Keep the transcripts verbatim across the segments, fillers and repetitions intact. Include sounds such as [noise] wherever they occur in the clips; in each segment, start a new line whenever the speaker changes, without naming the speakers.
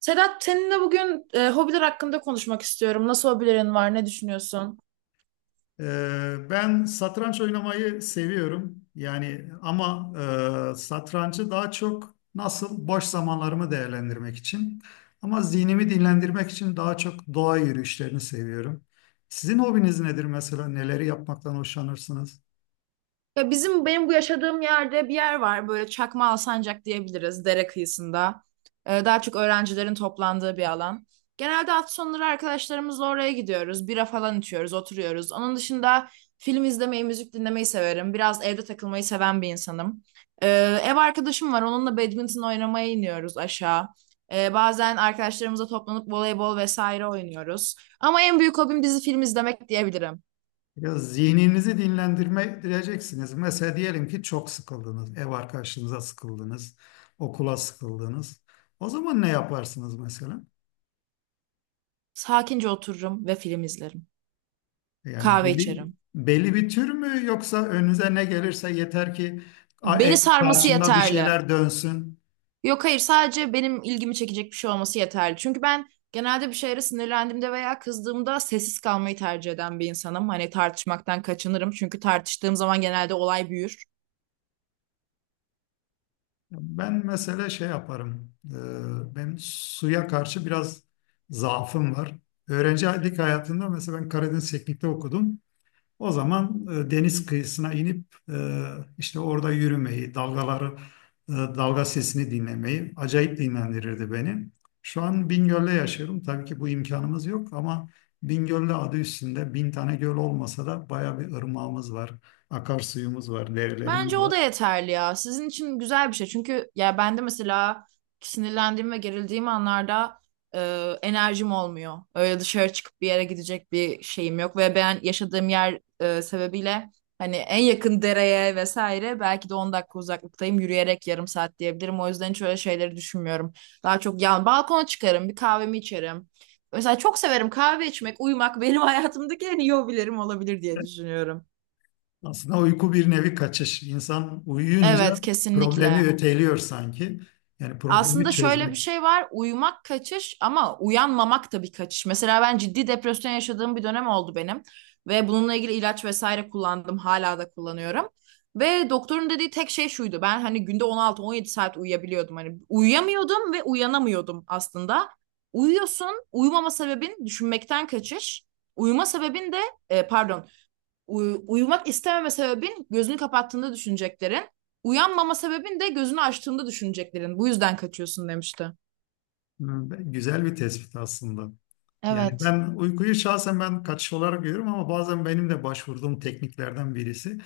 Sedat, seninle bugün e, hobiler hakkında konuşmak istiyorum. Nasıl hobilerin var? Ne düşünüyorsun?
Ee, Ben satranç oynamayı seviyorum. Yani ama e, satrancı daha çok nasıl boş zamanlarımı değerlendirmek için ama zihnimi dinlendirmek için daha çok doğa yürüyüşlerini seviyorum. Sizin hobiniz nedir mesela? Neleri yapmaktan hoşlanırsınız?
Ya bizim benim bu yaşadığım yerde bir yer var böyle Çakma Alsancak diyebiliriz, dere kıyısında. Ee, daha çok öğrencilerin toplandığı bir alan. Genelde hafta sonları arkadaşlarımızla oraya gidiyoruz. Bira falan içiyoruz, oturuyoruz. Onun dışında film izlemeyi, müzik dinlemeyi severim. Biraz evde takılmayı seven bir insanım. Ee, Ev arkadaşım var. Onunla badminton oynamaya iniyoruz aşağı. Ee, bazen arkadaşlarımızla toplanıp voleybol vesaire oynuyoruz. Ama en büyük hobim dizi film izlemek diyebilirim.
Ya zihninizi dinlendireceksiniz. Mesela diyelim ki çok sıkıldınız, ev arkadaşınıza sıkıldınız, okula sıkıldınız. O zaman ne yaparsınız mesela?
Sakince otururum ve film izlerim.
Yani
Kahve
belli,
içerim.
belli bir tür mü yoksa önünüze ne gelirse yeter ki a-
Beni
e,
sarması
karşında bir
yeterli.
şeyler dönsün.
Yok hayır, sadece benim ilgimi çekecek bir şey olması yeterli. Çünkü ben genelde bir şeylere sinirlendiğimde veya kızdığımda sessiz kalmayı tercih eden bir insanım. Hani tartışmaktan kaçınırım. Çünkü tartıştığım zaman genelde olay büyür.
Ben mesela şey yaparım. e, Benim suya karşı biraz zaafım var. Öğrencilik hayatında mesela ben Karadeniz Teknik'te okudum. O zaman e, deniz kıyısına inip e, işte orada yürümeyi, dalgaları, e, dalga sesini dinlemeyi acayip dinlendirirdi beni. Şu an Bingöl'de yaşıyorum. Tabii ki bu imkanımız yok ama Bingöl'de adı üstünde bin tane göl olmasa da baya bir ırmağımız var, akarsuyumuz var,
Bence
derelerimiz
o da
var.
yeterli ya. Sizin için güzel bir şey. Çünkü ya ben de mesela sinirlendiğim ve gerildiğim anlarda e, enerjim olmuyor. Öyle dışarı çıkıp bir yere gidecek bir şeyim yok ve ben yaşadığım yer e, sebebiyle hani en yakın dereye vesaire belki de on dakika uzaklıktayım. Yürüyerek yarım saat diyebilirim. O yüzden hiç öyle şeyleri düşünmüyorum. Daha çok yan balkona çıkarım, bir kahvemi içerim. Mesela çok severim kahve içmek, uyumak benim [laughs] hayatımdaki en iyi hobilerim olabilir diye düşünüyorum.
Aslında uyku bir nevi kaçış. İnsan uyuyunca
Evet,
problemi
kesinlikle.
öteliyor sanki. Yani problemi
Aslında şöyle bir
çözmek
şey var. Uyumak kaçış ama uyanmamak da bir kaçış. Mesela ben ciddi depresyon yaşadığım bir dönem oldu benim. Ve bununla ilgili ilaç vesaire kullandım. Hala da kullanıyorum. Ve doktorun dediği tek şey şuydu. Ben hani günde on altı on yedi saat uyuyabiliyordum. Hani uyuyamıyordum ve uyanamıyordum aslında. Uyuyorsun. Uyumama sebebin düşünmekten kaçış. Uyuma sebebin de, e, pardon, Uy- uyumak istememe sebebin gözünü kapattığında düşüneceklerin. Uyanmama sebebin de gözünü açtığında düşüneceklerin. Bu yüzden kaçıyorsun demişti.
e, güzel bir tespit aslında. Yani
Evet.
ben uykuyu şahsen ben kaçış olarak görüyorum ama bazen benim de başvurduğum tekniklerden birisi.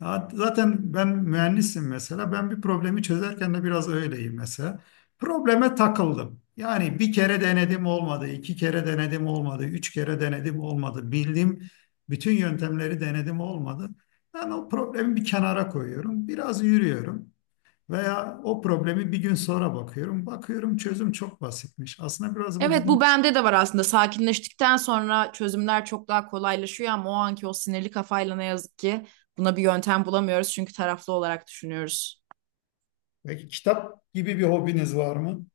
Ya zaten ben mühendisim mesela. Ben bir problemi çözerken de biraz öyleyim mesela. Probleme takıldım. Yani bir kere denedim olmadı, iki kere denedim olmadı, üç kere denedim olmadı. Bildiğim bütün yöntemleri denedim olmadı. Ben o problemi bir kenara koyuyorum. Biraz yürüyorum. Veya o problemi bir gün sonra bakıyorum. Bakıyorum çözüm çok basitmiş. Aslında biraz bu
Evet, bu
bizim...
bende de var aslında. Sakinleştikten sonra çözümler çok daha kolaylaşıyor ama o anki o sinirli kafayla ne yazık ki buna bir yöntem bulamıyoruz çünkü taraflı olarak düşünüyoruz.
Peki kitap gibi bir hobiniz var mı?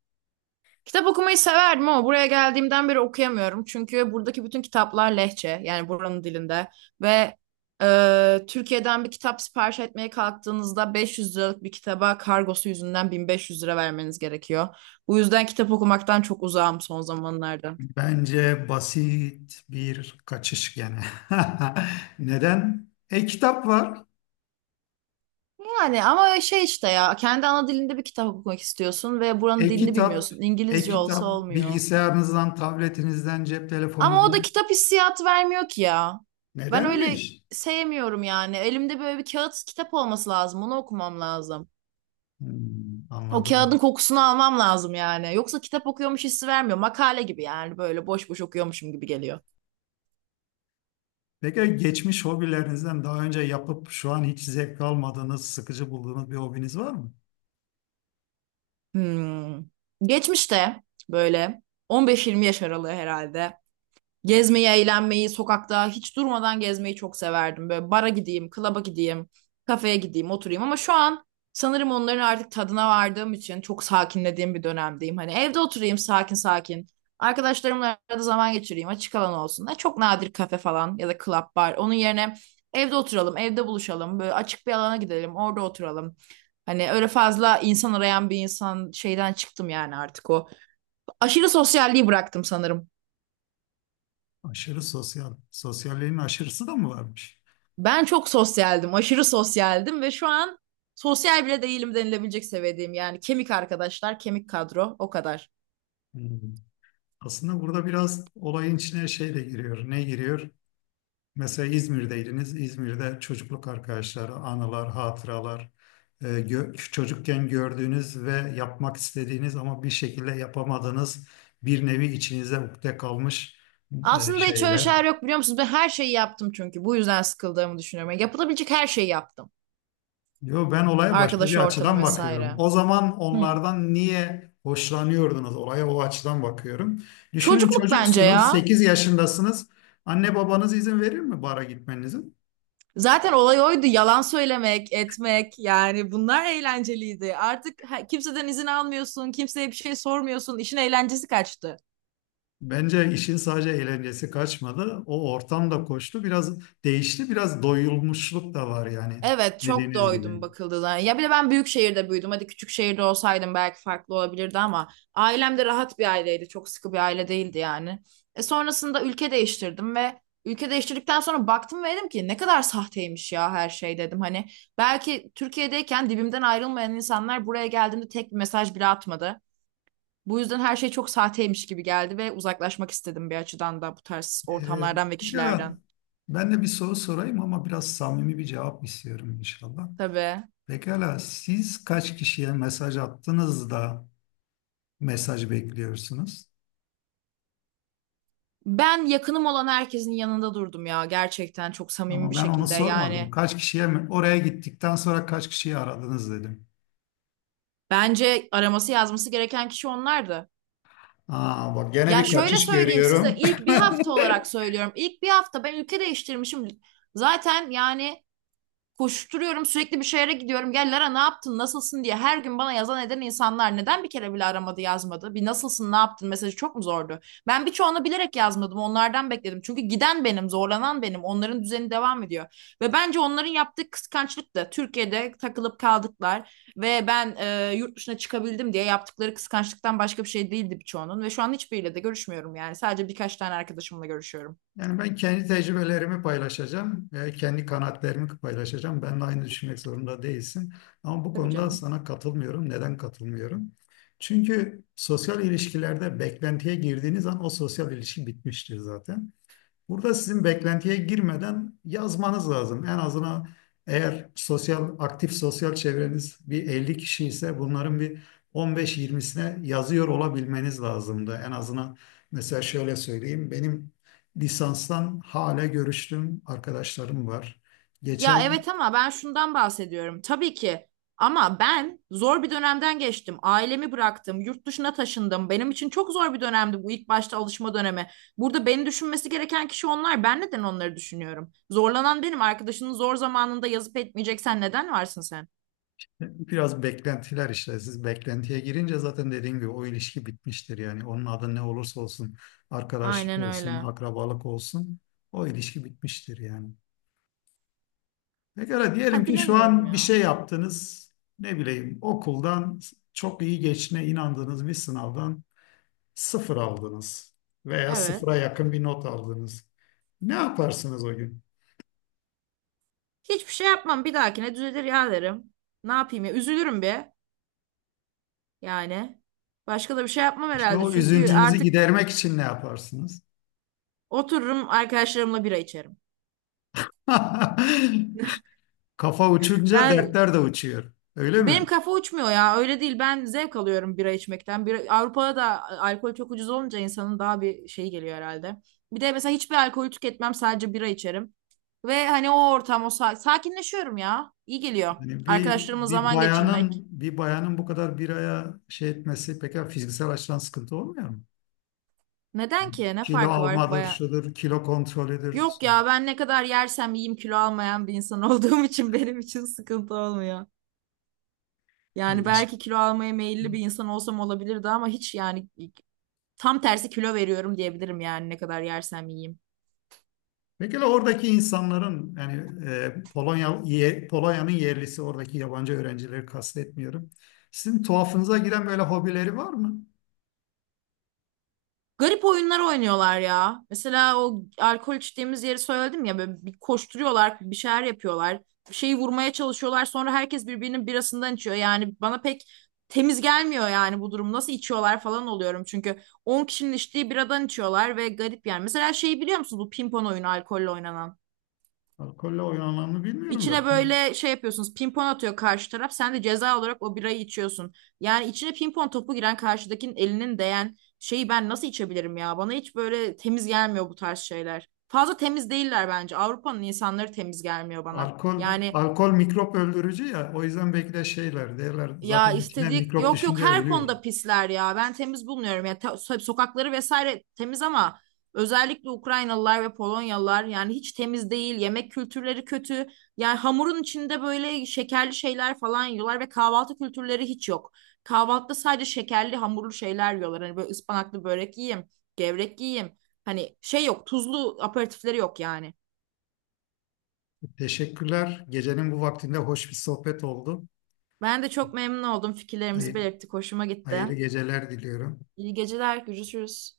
Kitap okumayı severdim ama buraya geldiğimden beri okuyamıyorum. Çünkü buradaki bütün kitaplar lehçe, yani buranın dilinde. Ve e, Türkiye'den bir kitap sipariş etmeye kalktığınızda beş yüz liralık bir kitaba kargosu yüzünden bin beş yüz lira vermeniz gerekiyor. Bu yüzden kitap okumaktan çok uzağım son zamanlarda.
Bence basit bir kaçış gene. [laughs] Neden? E-kitap var.
Yani ama şey işte ya, kendi ana dilinde bir kitap okumak istiyorsun ve buranın dilini
E-kitap,
bilmiyorsun. İngilizce olsa
e-kitap
olmuyor.
bilgisayarınızdan, tabletinizden, cep
Ama o da
telefonunuzdan.
kitap hissiyatı vermiyor ki ya. Ben öyle
Nedenmiş?
sevmiyorum yani. Elimde böyle bir kağıt kitap olması lazım. Onu okumam lazım.
Hmm,
O kağıdın
anladım.
kokusunu almam lazım yani. Yoksa kitap okuyormuş hissi vermiyor. Makale gibi yani, böyle boş boş okuyormuşum gibi geliyor.
Peki geçmiş hobilerinizden daha önce yapıp şu an hiç zevk almadığınız, sıkıcı bulduğunuz bir hobiniz var mı?
Hmm. Geçmişte böyle on beş yirmi yaş aralığı herhalde. Gezmeyi, eğlenmeyi, sokakta hiç durmadan gezmeyi çok severdim. Böyle bara gideyim, klaba gideyim, kafeye gideyim, oturayım. Ama şu an sanırım onların artık tadına vardığım için çok sakinlediğim bir dönemdeyim. Hani evde oturayım sakin sakin. Arkadaşlarımla arada zaman geçireyim, açık alan olsun. Ha, çok nadir kafe falan ya da club bar. Onun yerine evde oturalım, evde buluşalım. Böyle açık bir alana gidelim, orada oturalım. Hani öyle fazla insan arayan bir insan şeyden çıktım yani artık o. Aşırı sosyalliği bıraktım sanırım.
Aşırı sosyal. Sosyalliğin aşırısı da mı varmış?
Ben çok sosyaldim, aşırı sosyaldim ve şu an sosyal bile değilim denilebilecek seviyedeyim. Yani kemik arkadaşlar, kemik kadro, o kadar.
Hmm. Aslında burada biraz olayın içine şey de giriyor. Ne giriyor? Mesela İzmir'deydiniz. İzmir'de çocukluk arkadaşları, anılar, hatıralar, e, gö- çocukken gördüğünüz ve yapmak istediğiniz ama bir şekilde yapamadığınız bir nevi içinize ukde kalmış e,
Aslında hiç öyle
şeyler.
şeyler yok biliyor musunuz? Ben her şeyi yaptım çünkü. Bu yüzden sıkıldığımı düşünüyorum. Yani yapılabilecek her şeyi yaptım.
Yo, ben olaya başka bir
Arkadaş ortamı
açıdan bakıyorum.
vesaire.
O zaman
Hı.
onlardan niye hoşlanıyordunuz? Olaya o açıdan bakıyorum. Düşünün
Çocukluk bence
çocuksunuz,
ya.
sekiz yaşındasınız. Anne babanız izin verir mi bara gitmenize?
Zaten olay oydu. Yalan söylemek, etmek, yani bunlar eğlenceliydi. Artık ha- kimseden izin almıyorsun, kimseye bir şey sormuyorsun. İşin eğlencesi kaçtı.
Bence işin sadece eğlencesi kaçmadı. O ortam da koştu. Biraz değişti. Biraz doyulmuşluk da var yani
Evet, çok
dediğiniz gibi.
doydum bakıldığına. Ya bir de ben büyük şehirde büyüdüm. Hadi küçük şehirde olsaydım belki farklı olabilirdi ama ailem de rahat bir aileydi. Çok sıkı bir aile değildi yani. E sonrasında ülke değiştirdim ve ülke değiştirdikten sonra baktım ve dedim ki ne kadar sahteymiş ya her şey dedim. Hani belki Türkiye'deyken dibimden ayrılmayan insanlar buraya geldiğimde tek bir mesaj bile atmadı. Bu yüzden her şey çok sahteymiş gibi geldi ve uzaklaşmak istedim bir açıdan da bu tarz
Ee,
ortamlardan ve
Pekala.
kişilerden.
Ben de bir soru sorayım ama biraz samimi bir cevap istiyorum inşallah.
Tabii.
Pekala siz kaç kişiye mesaj attınız da mesaj bekliyorsunuz?
Ben yakınım olan herkesin yanında durdum ya, gerçekten çok samimi
Ama
bir
ben onu
şekilde.
sormadım.
Yani
Kaç kişiye mi? Oraya gittikten sonra kaç kişiyi aradınız dedim.
bence araması yazması gereken kişi onlardı.
Aa, bak gene
Ya
bir
şöyle
kaçış
söyleyeyim size,
görüyorum.
ilk bir hafta
[laughs]
olarak söylüyorum. İlk bir hafta ben ülke değiştirmişim. Zaten yani koşturuyorum, sürekli bir şehre gidiyorum. Gel Lara ne yaptın nasılsın diye her gün bana yazan eden insanlar neden bir kere bile aramadı, yazmadı? Bir nasılsın ne yaptın mesajı çok mu zordu? Ben birçoğunu bilerek yazmadım, onlardan bekledim. Çünkü giden benim, zorlanan benim, onların düzeni devam ediyor. Ve bence onların yaptığı kıskançlık da Türkiye'de takılıp kaldıklar ve ben e, yurt dışına çıkabildim diye yaptıkları kıskançlıktan başka bir şey değildi birçoğunun. Ve şu an hiçbiriyle de görüşmüyorum yani, sadece birkaç tane arkadaşımla görüşüyorum.
Yani ben kendi tecrübelerimi paylaşacağım ve kendi kanaatlerimi paylaşacağım. Benimle aynı düşünmek zorunda değilsin. Ama bu
Tabii
konuda
canım.
sana katılmıyorum. Neden katılmıyorum? Çünkü sosyal ilişkilerde beklentiye girdiğiniz an o sosyal ilişki bitmiştir zaten. Burada sizin beklentiye girmeden yazmanız lazım. En azından eğer sosyal aktif sosyal çevreniz bir elli kişi ise bunların bir on beş yirmisine yazıyor olabilmeniz lazımdı. En azından mesela şöyle söyleyeyim. Benim lisanstan hala görüştüğüm arkadaşlarım var.
Ya
Geçen
evet, ama ben şundan bahsediyorum. Tabii ki ama ben zor bir dönemden geçtim. Ailemi bıraktım, yurt dışına taşındım. Benim için çok zor bir dönemdi bu, ilk başta alışma dönemi. Burada beni düşünmesi gereken kişi onlar. Ben neden onları düşünüyorum? Zorlanan benim. Arkadaşının zor zamanında yazıp etmeyeceksen neden varsın sen?
biraz beklentiler işte. Siz beklentiye girince zaten dediğim gibi o ilişki bitmiştir. Yani onun adı ne olursa olsun, arkadaşlık
Aynen
olsun,
öyle.
akrabalık olsun o ilişki bitmiştir yani. Pekala diyelim
Ha
ki şu
bilemiyorum
an bir şey
ya.
yaptınız. Ne bileyim okuldan çok iyi geçine inandığınız bir sınavdan sıfır aldınız veya sıfıra
Evet.
yakın bir not aldınız. Ne yaparsınız o gün?
Hiçbir şey yapmam. Bir dahakine düzelir ya derim. Ne yapayım ya? Üzülürüm bir. Yani. Başka da bir şey yapmam
İşte
herhalde.
o
Çünkü
üzüntünüzü
artık
gidermek için ne yaparsınız?
otururum arkadaşlarımla bira içerim.
[laughs] Kafa uçunca
Ben
dertler de uçuyor. Öyle
benim
mi?
kafa uçmuyor ya, öyle değil, ben zevk alıyorum bira içmekten. Bir, Avrupa'da da alkol çok ucuz olunca insanın daha bir şeyi geliyor herhalde. Bir de mesela hiçbir alkol tüketmem, sadece bira içerim. Ve hani o ortam, o sa- sakinleşiyorum ya. İyi geliyor.
Yani bir
Arkadaşlarımla
bir
zaman geçirmek.
bayanın bir bayanın bu kadar bir aya şey etmesi pek fiziksel açıdan sıkıntı olmuyor mu?
Neden ki? Ne
Kilo
farkı var?
almadır,
Baya...
şudur, kilo kontrolüdür.
Yok ya, ben ne kadar yersem yiyeyim kilo almayan bir insan olduğum için [laughs] benim için sıkıntı olmuyor. Yani
İyiymiş.
belki kilo almaya meyilli bir insan olsam olabilirdi ama hiç yani. Tam tersi kilo veriyorum diyebilirim yani, ne kadar yersem yiyeyim.
Peki oradaki insanların yani e, Polonya ye- Polonya'nın yerlisi oradaki yabancı öğrencileri kastetmiyorum. Sizin tuhafınıza giren böyle hobileri var mı?
Garip oyunlar oynuyorlar ya. Mesela o alkol içtiğimiz yeri söyledim ya, böyle bir koşturuyorlar, bir şeyler yapıyorlar. Bir şeyi vurmaya çalışıyorlar. Sonra herkes birbirinin birasından içiyor. Yani bana pek temiz gelmiyor yani bu durum. Nasıl içiyorlar falan oluyorum. Çünkü on kişinin içtiği biradan içiyorlar ve garip yani. Mesela şeyi biliyor musun, bu pimpon oyunu alkolle oynanan?
Alkolle oynananı bilmiyorum da.
İçine böyle şey yapıyorsunuz. Pimpon atıyor karşı taraf. Sen de ceza olarak o birayı içiyorsun. Yani içine pimpon topu giren, karşıdakinin elinin değen şeyi ben nasıl içebilirim ya? Bana hiç böyle temiz gelmiyor bu tarz şeyler. Fazla temiz değiller bence. Avrupa'nın insanları temiz gelmiyor bana.
Alkol
Yani
alkol mikrop öldürücü ya o yüzden belki de şeyler derler
ya,
zaten içine
istedik,
mikrop
yok yok
düşünce
her
ölüyor.
konuda pisler ya. Ben temiz bulmuyorum. Ya ta- so- sokakları vesaire temiz ama özellikle Ukraynalılar ve Polonyalılar yani hiç temiz değil. Yemek kültürleri kötü. Yani hamurun içinde böyle şekerli şeyler falan yiyorlar ve kahvaltı kültürleri hiç yok. Kahvaltıda sadece şekerli hamurlu şeyler yiyorlar. Hani böyle ıspanaklı börek yiyeyim, gevrek yiyeyim. Hani şey yok, tuzlu aperatifleri yok yani.
Teşekkürler. Gecenin bu vaktinde hoş bir sohbet oldu.
Ben de çok memnun oldum. Fikirlerimizi
Hayır,
belirttik. Hoşuma gitti.
hayırlı geceler diliyorum.
İyi geceler. Görüşürüz.